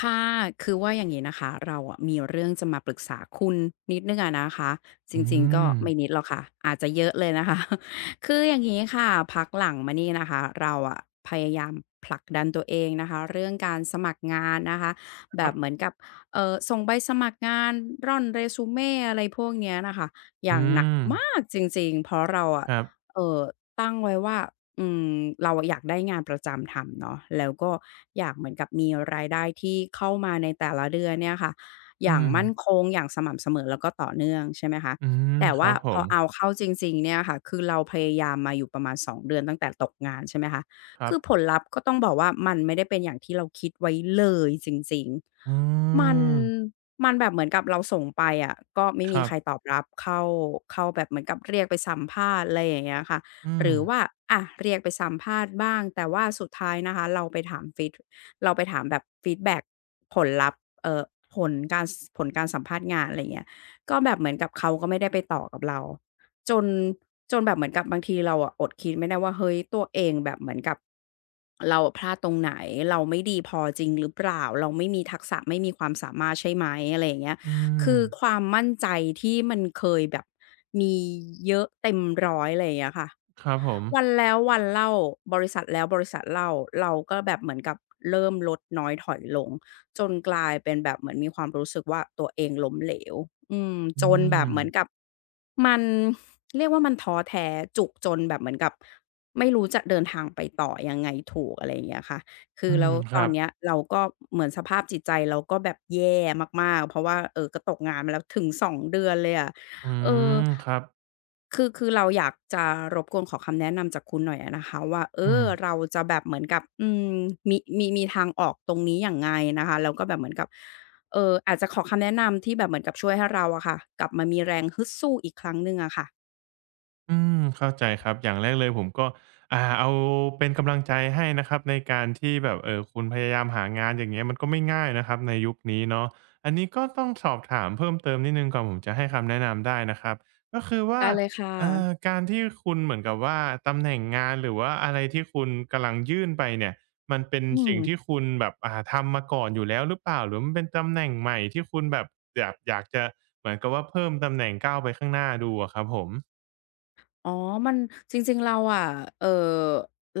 ค่ะคือว่าอย่างนี้นะคะ เราอะมีเรื่องจะมาปรึกษาคุณนิดหนึ่งอะนะคะ จอืริงๆก็มไม่นิดหรอกค่ะ อาจจะเยอะเลยนะคะ คืออย่างนี้ค่ะ พักหลังมานี่นะคะเราอะพยายามผลักดันตัวเองนะคะ เรื่องการสมัครงานนะคะคแบรับบเหมือนกับส่งใบสมัครงานร่อน r ซูเม่อะไรพวกเนี้ยนะคะ อย่าอืงหนักมมากจริงๆ เพราะเราอะครับเอ่อตั้งไว้ว่า อืมเราอะอยากได้งานประจำทำเนาะแล้วก็อยากเหมือนกับมีรายได้ที่เข้ามาในแต่ละเดือนเนี่ยค่ะออืย่างมมั่นคงอย่างสม่ำเสมอแล้วก็ต่อเนื่องใช่ไหมคะอืมแต่คว่ารับผพอมเอาเข้าจริงๆเนี่ยค่ะคือเราพยายามมาอยู่ประมาณ2เดือนตั้งแต่ตกงานใช่ไหมคะครัคืบอผลลัพธ์ก็ต้องบอกว่ามันไม่ได้เป็นอย่างที่เราคิดไว้เลยจริงอืๆมันมมันแบบเหมือนกับเราส่งไปอะก็ไม่คมีรัใคบรตอบรับเข้าเข้าแบบเหมือนกับเรียกไปสัมภาษณ์อะไรอย่างเงี้ยค่ะ อืหมรือว่าอะเรียกไปสัมภาษณ์บ้างแต่ว่าสุดท้ายนะคะเราไปถามฟีดเราไปถามแบบฟีดแบ็กผลลัพธ์ผลการสผลการสัมภาษณ์งานอะไรอย่างเงี้ยก็แบบเหมือนกับเขาก็ไม่ได้ไปต่อกับเราจนจนแบบเหมือนกับบางทีเราอะอดคิดไม่ได้ว่าเฮ้ยตัวเองแบบเหมือนกับเราอะพลาดตรงไหนเราไม่ดีพอจริงหรือเปล่าเราไม่มีทักษะไม่มีความสามารถใช่ไหมอะไรอย่างเงี้ยอืคืมอความมั่นใจที่มันเคยแบบมีเยอะเต็มร้อยอะไรอย่างเงี้ยค่ะ ครับผมวันแล้ววันเล่าบริษัทแล้วบริษัทเล่าเราก็แบบเหมือนกับเริ่มลดน้อยถอยลงจนกลายเป็นแบบเหมือนมีความรู้สึกว่าตัวเองล้มเหลวอืมอืจนแบมบเหมือนกับมันเรียกว่ามันท้อแท้จุกจนแบบเหมือนกับไม่รู้จะเดินทางไปต่อยังไงถูกอะไรอย่างเงี้ยค่ะคืออืแล้มวคตอรันบเนี้ยเราก็เหมือนสภาพจิตใจเราก็แบบแย่มากๆเพราะว่าก็ตกงานมาแล้วถึงสองเดือนเลยอะ อืเออมครับคือเราอยากจะรบกวนขอคำแนะนำจากคุณหน่อยอะนะคะว่าเออือม เราจะแบบเหมือนกับอืมมีทางออกตรงนี้ยังไงนะคะแล้วก็แบบเหมือนกับอาจจะขอคำแนะนำที่แบบเหมือนกับช่วยให้เราอะค่ะกลับมามีแรงฮึดสู้อีกครั้งหนึ่งอะค่ะอืมเข้าใจครับอย่างแรกเลยผมก็เอาเป็นกำลังใจให้นะครับในการที่แบบคุณพยายามหางานอย่างเงี้ยมันก็ไม่ง่ายนะครับในยุคนี้เนาะอันนี้ก็ต้องสอบถามเพิ่มเติมนิดหนึ่งก่อนผมจะให้คำแนะนำได้นะครับก็คือว่าได้เลยค่ะการที่คุณเหมือนกับว่าตำแหน่งงานหรือว่าอะไรที่คุณกำลังยื่นไปเนี่ยมันเป็นอืม สิ่งที่คุณแบบทำมาก่อนอยู่แล้วหรือเปล่าหรือมันเป็นตำแหน่งใหม่ที่คุณแบบอยากจะเหมือนกับว่าเพิ่มตำแหน่งก้าวไปข้างหน้าดูอะครับผม อ๋อมันจริงๆเราอะเอ่อ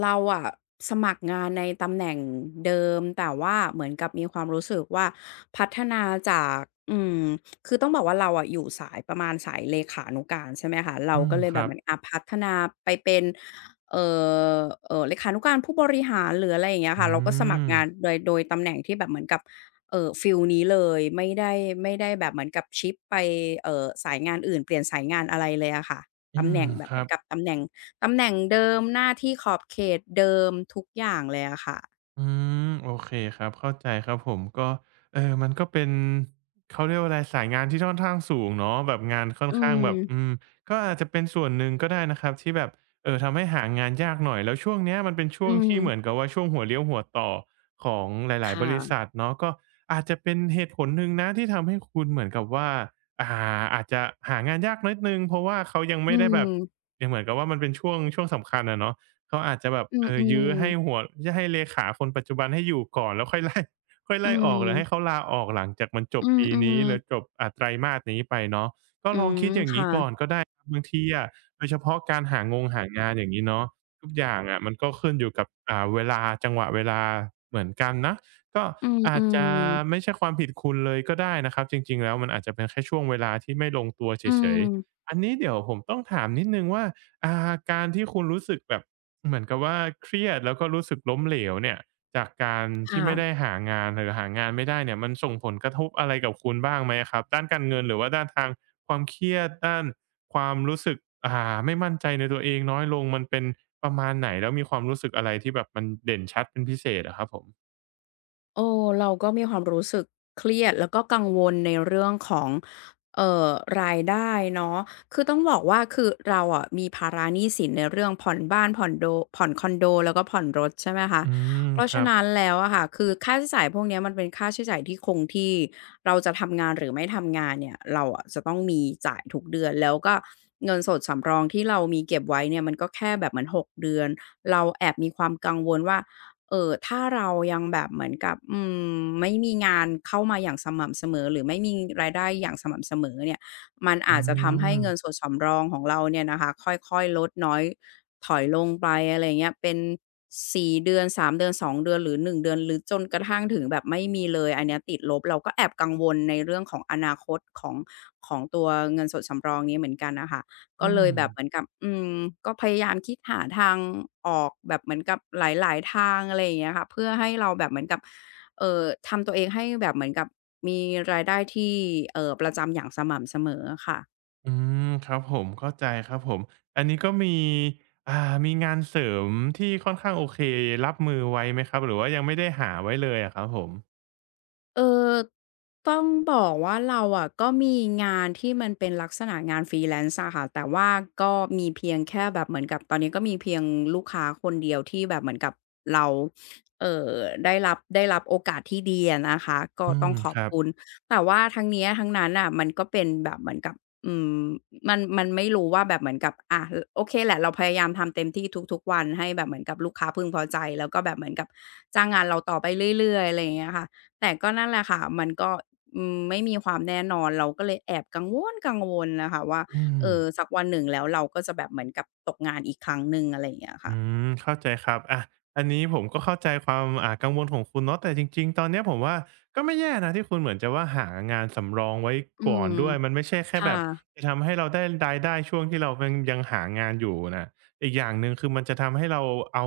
เราอะสมัครงานในตำแหน่งเดิมแต่ว่าเหมือนกับมีความรู้สึกว่าพัฒนาจากอืมคือต้องบอกว่าเราอะอยู่สายประมาณสายเลขานุการใช่ไหมคะเราอืมก็เลยคแบบรัเหบมือนอะพัฒนาไปเป็นเอ่อเลขานุการผู้บริหารหรืออะไรอย่างเงี้ยอืค่ะเราก็สมัครมงานโดยตำแหน่งที่แบบเหมือนกับฟีลนี้เลยไม่ได้ไม่ได้แบบเหมือนกับชิปไปสายงานอื่นเปลี่ยนสายงานอะไรเลยอะค่ะ อืตำแหมน่งแบคบเหมืรัอนบกับตำแหน่งเดิมหน้าที่ขอบเขตเดิมทุกอย่างเลยอะค่ะอืมโอเคครับเข้าใจครับผมก็เออมันก็เป็นเขาเรียกว่าอะไรสายงานที่ค่อนข้างสูงเนาะแบบงานค่อนอืข้างแบมบก็อาจจะเป็นส่วนหนึ่งก็ได้นะครับที่แบบเออทำให้หางานยากหน่อยแล้วช่วงเนี้ยมันเป็นช่วอืงที่มเหมือนกับว่าช่วงหัวเลี้ยวหัวต่อของหคลายๆบริ่ะษัทเนาะก็อาจจะเป็นเหตุผลหนึ่งนะที่ทำให้คุณเหมือนกับว่าอ่าอาจจะหางานยากนิดหนึ่งเพราะว่าเขายังอืไม่ได้แบบมยังเหมือนกับว่ามันเป็นช่วงสำคัญอะเนาะ เขาอาจจะแบบอืมยื้อให้ๆหัวจะให้เลขาคนปัจจุบันให้อยู่ก่อนแล้วค่อย ค่อยอืไล่ออกหรือให้เขามลาออกหลังจากมันจบอืปีนี้มหรือๆจบไตรมาสนี้ไปเนาะก็อืลองมคิดอย่างค่ะงี้ก่อนก็ได้บางทีอะโดยเฉพาะการหางานอย่างงี้เนาะทุกอย่างอะมันก็ขึ้นอยู่กับเวลาจังหวะเวลาเหมือนกันนะก็อือาจจะมไม่ๆใช่ความผิดคุณเลยก็ได้นะครับจริงๆแล้วมันอาจจะเป็นแค่ช่วงเวลาที่ไม่ลงตัวเฉอืยมๆอันนี้เดี๋ยวผมต้องถามนิดหนึ่งว่าการที่คุณรู้สึกแบบ เหมือนกับว่าเครียดแล้วก็รู้สึกล้มเหลวเนี่ยจากการที่ค่ะ ไม่ได้หางานหรือหางานไม่ได้เนี่ยมันส่งผลกระทบอะไรกับคุณบ้างไหมอะครับด้านการเงินหรือว่าด้านทางความเครียดด้านความรู้สึกไม่มั่นใจในตัวเองน้อยลงมันเป็นประมาณไหนแล้วมีความรู้สึกอะไรที่แบบมันเด่นชัดเป็นพิเศษอะครับผมโอ้เราก็มีความรู้สึกเครียดแล้วก็กังวลในเรื่องของเอ่อรายได้เนาะคือต้องบอกว่าคือเราอะมีภาระหนี้สินในเรื่องผ่อนบ้านผ่อนคอนโดแล้วก็ผ่อนรถใช่ไหมคะอืมเพราะครัฉะบนั้นแล้วอะค่ะคือค่าใช้จ่ายพวกเนี้ยมันเป็นค่าใช้จ่ายที่คงที่เราจะทำงานหรือไม่ทำงานเนี่ยเราอะจะต้องมีจ่ายทุกเดือนแล้วก็เงินสดสำรองที่เรามีเก็บไว้เนี่ยมันก็แค่แบบเหมือนหกเดือนเราแอบมีความกังวลว่า เออถ้าเรายังแบบเหมือนกับอืมไม่มีงานเข้ามาอย่างสม่ำเสมอหรือไม่มีรายได้อย่างสม่ำเสมอเนี่ยมันอือาจจะทำให้มเงินสดสำรองของเราเนี่ยนะคะค่อยๆลดน้อยถอยลงไปอะไรเงี้ยเป็น4เดือน3เดือน2เดือนหรือ1เดือนหรือจนกระทั่งถึงแบบไม่มีเลยอันเนี้ยติดลบเราก็แอบกังวลในเรื่องของอนาคตของตัวเงินสดสำรองนี้เหมือนกันนะคะ ก็อืเลม ยแบบเหมือนกับก็พยายามคิดหาทางออกแบบเหมือนกับหลายๆทางอะไรอย่างเงี้ยค่ะเพื่อให้เราแบบเหมือนกับเอ่อทำตัวเองให้แบบเหมือนกับมีรายได้ที่ประจำอย่างสม่ำเสมออะค่ะ อืมครับผมเข้าใจครับผมอันนี้ก็อ่ามีงานเสริมที่ค่อนข้างโอเครับมือไว้ไหมครับหรือว่ายังไม่ได้หาไว้เลยอะครับผมเออต้องบอกว่าเราอะก็มีงานที่มันเป็นลักษณะงาน freelance อะค่ะแต่ว่าก็มีเพียงแค่แบบเหมือนกับตอนนี้ก็มีเพียงลูกค้าคนเดียวที่แบบเหมือนกับเราเอ่อได้รับโอกาสที่ดีอะนะคะก็อืต้อมงขอคบรับคุณแต่ว่าทั้งเนี้ยทั้งนั้นน่ะมันก็เป็นแบบเหมือนกับอืมมันไม่รู้ว่าแบบเหมือนกับอะโอเคแหละเราพยายามทำเต็มที่ทุกๆวันให้แบบเหมือนกับลูกค้าพึงพอใจแล้วก็แบบเหมือนกับจ้างงานเราต่อไปเรื่อยๆอะไรอย่างเงี้ยค่ะ แต่ก็นั่นแหละค่ะ มันก็ไม่มีความแน่นอน เราก็เลยแอบกังวลๆน่ะค่ะว่าอืเอม อสักวันหนึ่งแล้วเราก็จะแบบเหมือนกับตกงานอีกครั้งหนึ่งอะไรอย่างเงี้ยค่ะอืมเข้าใจครับอะอันนี้ผมก็เข้าใจความกังวลของคุณเนาะแต่จริงๆตอนเนี้ยผมว่าก็ไม่แย่นะที่คุณเหมือนจะว่าหางานสำรองไว้อืก่อมนด้วยมันไม่ใช่แค่ค่ะแบบจะทำให้เราได้รายได้ช่วงที่เรายังหางานอยู่น่ะอีกอย่างหนึ่งคือมันจะทำให้เราเอา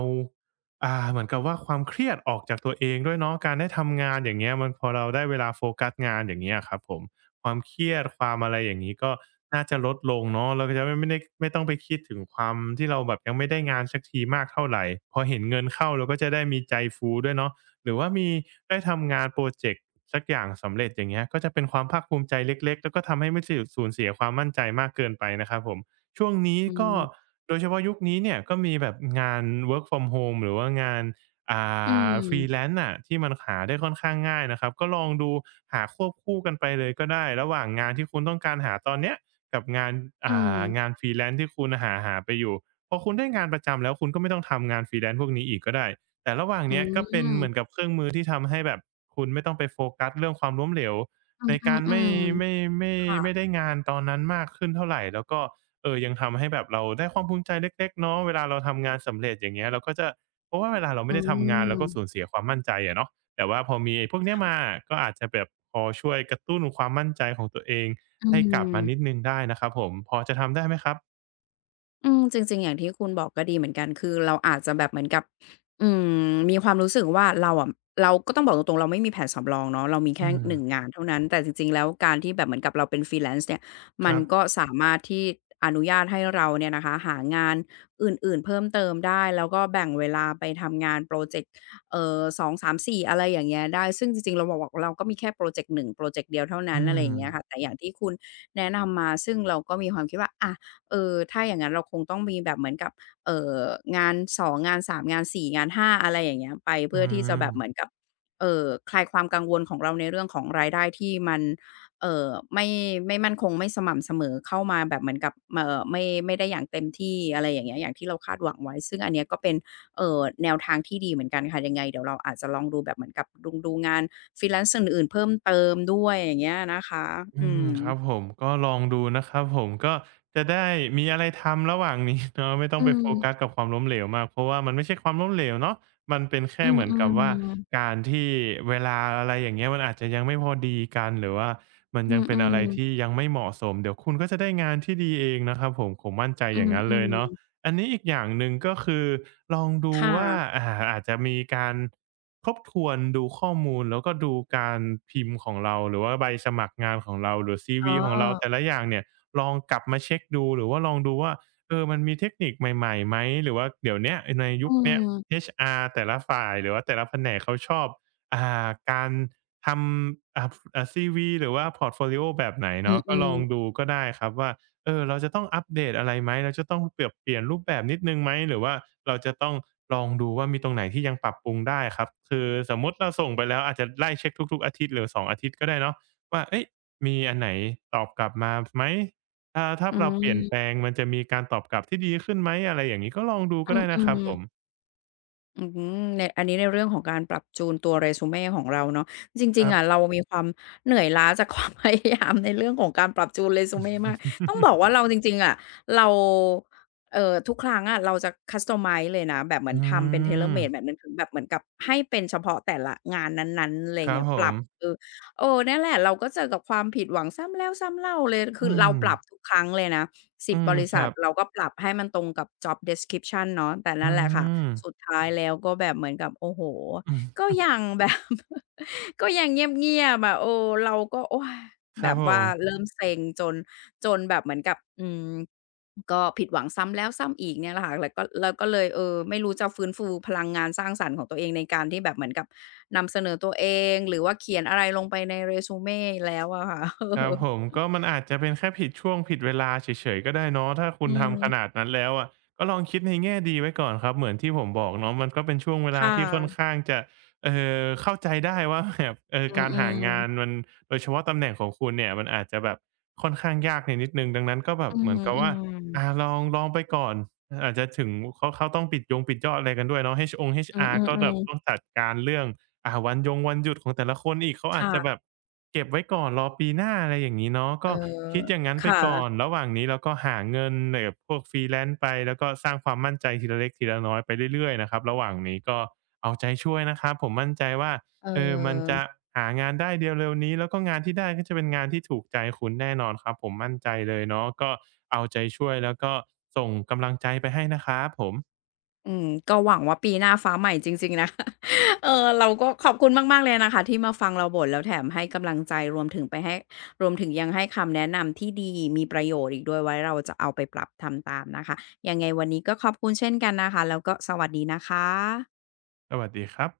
อ่าเหมือนกับว่าความเครียดออกจากตัวเองด้วยเนาะการได้ทำงานอย่างเงี้ยมันพอเราได้เวลาโฟกัสงานอย่างเงี้ยอะครับผม ความเครียดความอะไรอย่างนี้ก็น่าจะลดลงเนาะเราก็จะไม่ได้ไม่ต้องไปคิดถึงความที่เราแบบยังไม่ได้งานสักทีมากเท่าไหรพอเห็นเงินเข้าเราก็จะได้มีใจฟูด้วยเนาะหรือว่ามีได้ทำงานโปรเจกต์สักอย่างสำเร็จอย่างเงี้ยก็จะเป็นความภาคภูมิใจเล็กๆแล้วก็ทำให้ไม่สูญเสียความมั่นใจมากเกินไปนะครับผมช่วงนี้อืก็มโดยเฉพาะยุคนี้เนี่ยก็มีแบบงาน work from home หรือว่างาน อ่อืf r e e ม l a e น่ะที่มันหาได้ค่อนข้างง่ายนะครับก็ลองดูหาควบคู่กันไปเลยก็ได้ระหว่างงานที่คุณต้องการหาตอนเนี้ยกับงานอือ่มางานฟ r e แ l นซ์ที่คุณหาไปอยู่พอคุณได้งานประจำแล้วคุณก็ไม่ต้องทำงานฟรีแลนซ c e พวกนี้อีกก็ได้แต่ระหว่างอืเนี้ยก็เป็นเหมือมนกับเครื่องมือที่ทำให้แบบคุณไม่ต้องไปโฟกัสเรื่องความล้มเหลวอในการืมไม่ๆไม่ๆไม่ค่ะได้งานตอนนั้นมากขึ้นเท่าไหรแล้วก็เออยังทำให้แบบเราได้ความภูมิใจเล็กๆเนาะเวลาเราทำงานสำเร็จอย่างเงี้ยเราก็จะ เพราะว่าเวลาเราอืไม่ได้ทำงานเราก็สูญมเสียความมั่นใจอะเนาะแต่ว่าพอมีไอ้พวกเนี้ยมาก็อาจจะแบบพอช่วยกระตุ้นความมั่นใจของตัวเองอืให้กลับมานิดม หนึ่งได้นะครับผมพอจะทำได้ไหมครับอืมจริงๆอย่างที่คุณบอกก็ดีเหมือนกันคือเราอาจจะแบบเหมือนกับมีความรู้สึกว่าเราอะเราก็ต้องบอกตรงๆเราไม่มีแผนสำรองเนาะเรามีแค่อืมหนึ่งงานเท่านั้นแต่จริงๆแล้วการที่แบบเหมือนกับเราเป็น Freelance เนี่ยคมันรับก็สามารถที่อนุญาตให้เราเนี่ยนะคะหางานอื่นๆเพิ่มเติมได้แล้วก็แบ่งเวลาไปทำงานพรอเจกต์2 3 4อะไรอย่างเงี้ยได้ซึ่งจริงๆเราบอกเราก็มีแค่พรอเจกต์1พรอเจกต์เดียวเท่าอืนั้นอะไรอย่างเงี้ยค่ะมแต่อย่างที่คุณแนะนำมาซึ่งเราก็มีความคิดว่าอะ เออถ้าอย่างงั้นเราคงต้องมีแบบเหมือนกับเอ่องานสองงานสามงานสี่งานห้าอะไรอย่างเงี้ยไปอืเพื่อที่จะแบบเหมือนม กับเอ่อคลายความกังวลของเราในเรื่องของรายได้ที่มันเอ่อไม่ไม่มั่นคงไม่สม่ำเสมอเข้ามาแบบเหมือนกับมไม่ได้อย่างเต็มที่อะไรอย่างเงี้ยอย่างที่เราคาดหวังไว้ซึ่งอันเนี้ยก็เป็นแนวทางที่ดีเหมือนกันค่ะยังไงเดี๋ยวเราอาจจะลองดูแบบเหมือนกับดุงดูงาน freelance อื่นๆเพิ่มเติมด้วยอย่างเงี้ยนะคะอือืมมครับผมก็ลองดูนะครับผมก็จะได้มีอะไรทำระหว่างนี้เนาะ ไม่ต้องอืไปโฟกัสมกับความล้มเหลวมากเพราะว่ามันไม่ใช่ความล้มเหลวเนาะมันเป็นอืแค่เหมือนกับมว่าๆ การที่เวลาอะไรอย่างเงี้ยมันอาจจะยังไม่พอดีกันหรือว่ามันอืยังเป็นอะมไรที่ๆยังไม่เหมาะสมเดี๋ยวคุณก็จะได้งานที่ดีเองนะครับผมผมมั่นใจอือย่างงั้นเลยเนาะมอันนี้อีกอย่างหนึ่งก็คือลองๆดูค่ะว่าอ่าอาจจะมีการ ทบทวนดูข้อมูลแล้วก็ดูการพิมพ์ของเราหรือว่าใบสมัครงานของเราหรือซีอ๋วีอของเราแต่ละอย่างเนี่ยลองกลับมาเช็กดูหรือว่าลองดูว่าเออมันมีเทคนิคใหม่ๆไหมหรือว่าเดี๋ยวเนี้ยในอืยุคเนี้ย ม HR แต่ละฝ่ายหรือว่าแต่ละแผนกเขาชอบการทำซีวีหรือว่าพอร์ตโฟลิโอแบบไหนอืเนาะก็ลอมงดูก็ได้ครับว่า เออเราจะต้องอัปเดตอะไรไหมเราจะต้องเปรับเปลี่ยนรูปแบบนิดหนึ่งไหมหรือว่าเราจะต้องลองดูว่ามีตรงไหนที่ยังปรับปรุงได้ครับคือสมมุติเราส่งไปแล้วอาจจะไล่เช็กทุกๆอาทิตย์หรือ2องอาทิตย์ก็ได้เนาะว่าเฮ้ยมีอันไหนตอบกลับมาไหมถ้าอืเราเปลี่ยนแปลมงมันจะมีการตอบกลับที่ดีขึ้นไหมอะไรอย่างงี้ก็ลองดูก็ได้อืนะครับผมม อืมในอันนี้ในเรื่องของการปรับจูนตัว resume ของเราเนาะจคริงรัๆบ อะเรามีความเหนื่อยล้าจาก ความพยายามในเรื่องของการปรับจูน resume มากต้องบอ กว่าเราจริงๆอะเราทุกครั้งอะเราจะ customize เลยนะแบบเหมืออืนทำเป็น ม tailor-made แบบนั้นถึงแบบเหมือนกับให้เป็นเฉพาะแต่ละงานนั้นๆอะไรอคย่างรับเงี้ยผปรัมบเออเออนั่นแหละเราก็เจอกับความผิดหวังซ้ำแล้วซ้ำเล่าเลยคือือเรามปรับทุกครั้งเลยนะอื10บบมริคษัรัทบเราก็ปรับให้มันตรงกับ job description เนาะแต่อืนั่นแหละค่ะ มสุดท้ายแล้วก็แบบเหมือนกับโอ้โฮอืก็มยังแบบ ก็ยังเงียบๆอะเออเราก็โอ๊ยคแบรับบผว่าม เริ่มเซ็งจนจนแบบเหมือนกับก็ผิดหวังซ้ำแล้วซ้ำอีกเนี่ยแหละค่ะแล้วก็เลยเออไม่รู้จะฟื้นฟูพลังงานสร้างสรรค์ของตัวเองในการที่แบบเหมือนกับนำเสนอตัวเองหรือว่าเขียนอะไรลงไปใน resume แล้วอะค่ะ ครับผมก็มันอาจจะเป็นแค่ผิดช่วงผิดเวลาเฉยๆก็ได้เนาะถ้าเออคุณทำขนาดนั้นแล้วอะก็ลองคิดในแง่ดีไว้ก่อนครับเหมือนที่ผมบอกเนาะมันก็เป็นช่วงเวลาค่ที่ค่อนะข้างจะเอ่เข้าใจได้ว่า แบบเอออืการหามงานๆมันโดยเฉพาะตำแหน่งของคุณเนี่ยมันอาจจะแบบค่อนข้างยากในนิดหนึ่งดังนั้นก็แบบอือเหมือนฮึกับอืว่ามอาลองไปก่อนอาจจะถึงเขาต้องปิดยงปิดยอดอะไรกันด้วยเนาะฮองค์ อื HR ก็แบอบๆต้องๆจัดการเรื่อง อ่าวันยงวันหยุดของแต่ละคนอีกเขาอาจจะแบค่ะบเก็บไว้ก่อนรอปีหน้าอะไรอย่างงี้เนาะเออก็คิดอย่างงั้นคไปก่อน่ะ ระหว่างนี้เราก็หาเงินแบบพวก freelance ไปแล้วก็สร้างความมั่นใจทีละเล็กทีละน้อยไปเรื่อยๆนะครับระหว่างนี้ก็เอาใจช่วยนะครับผมมั่นใจว่าเอเออมันจะอหางานได้เร็วๆนี้แล้วก็งานที่ได้ก็จะเป็นงานที่ถูกใจคุณแน่นอนครับผมมั่นใจเลยเนาะก็เอาใจช่วยแล้วก็ส่งกำลังใจไปให้นะครับผมอืมก็หวังว่าปีหน้าฟ้าใหม่จริงๆนะ คะเออเราก็ขอบคุณมากๆเลยนะคะที่มาฟังเราบ่นแล้วแถมให้กำลังใจรวมถึงไปให้รวมถึงยังให้คำแนะนำที่ดีมีประโยชน์อีกด้วยไว้เราจะเอาไปปรับทำตามนะคะยังไงวันนี้ก็ขอบคุณเช่นกันนะคะแล้วก็สวัสดีนะคะสวัสดีครับ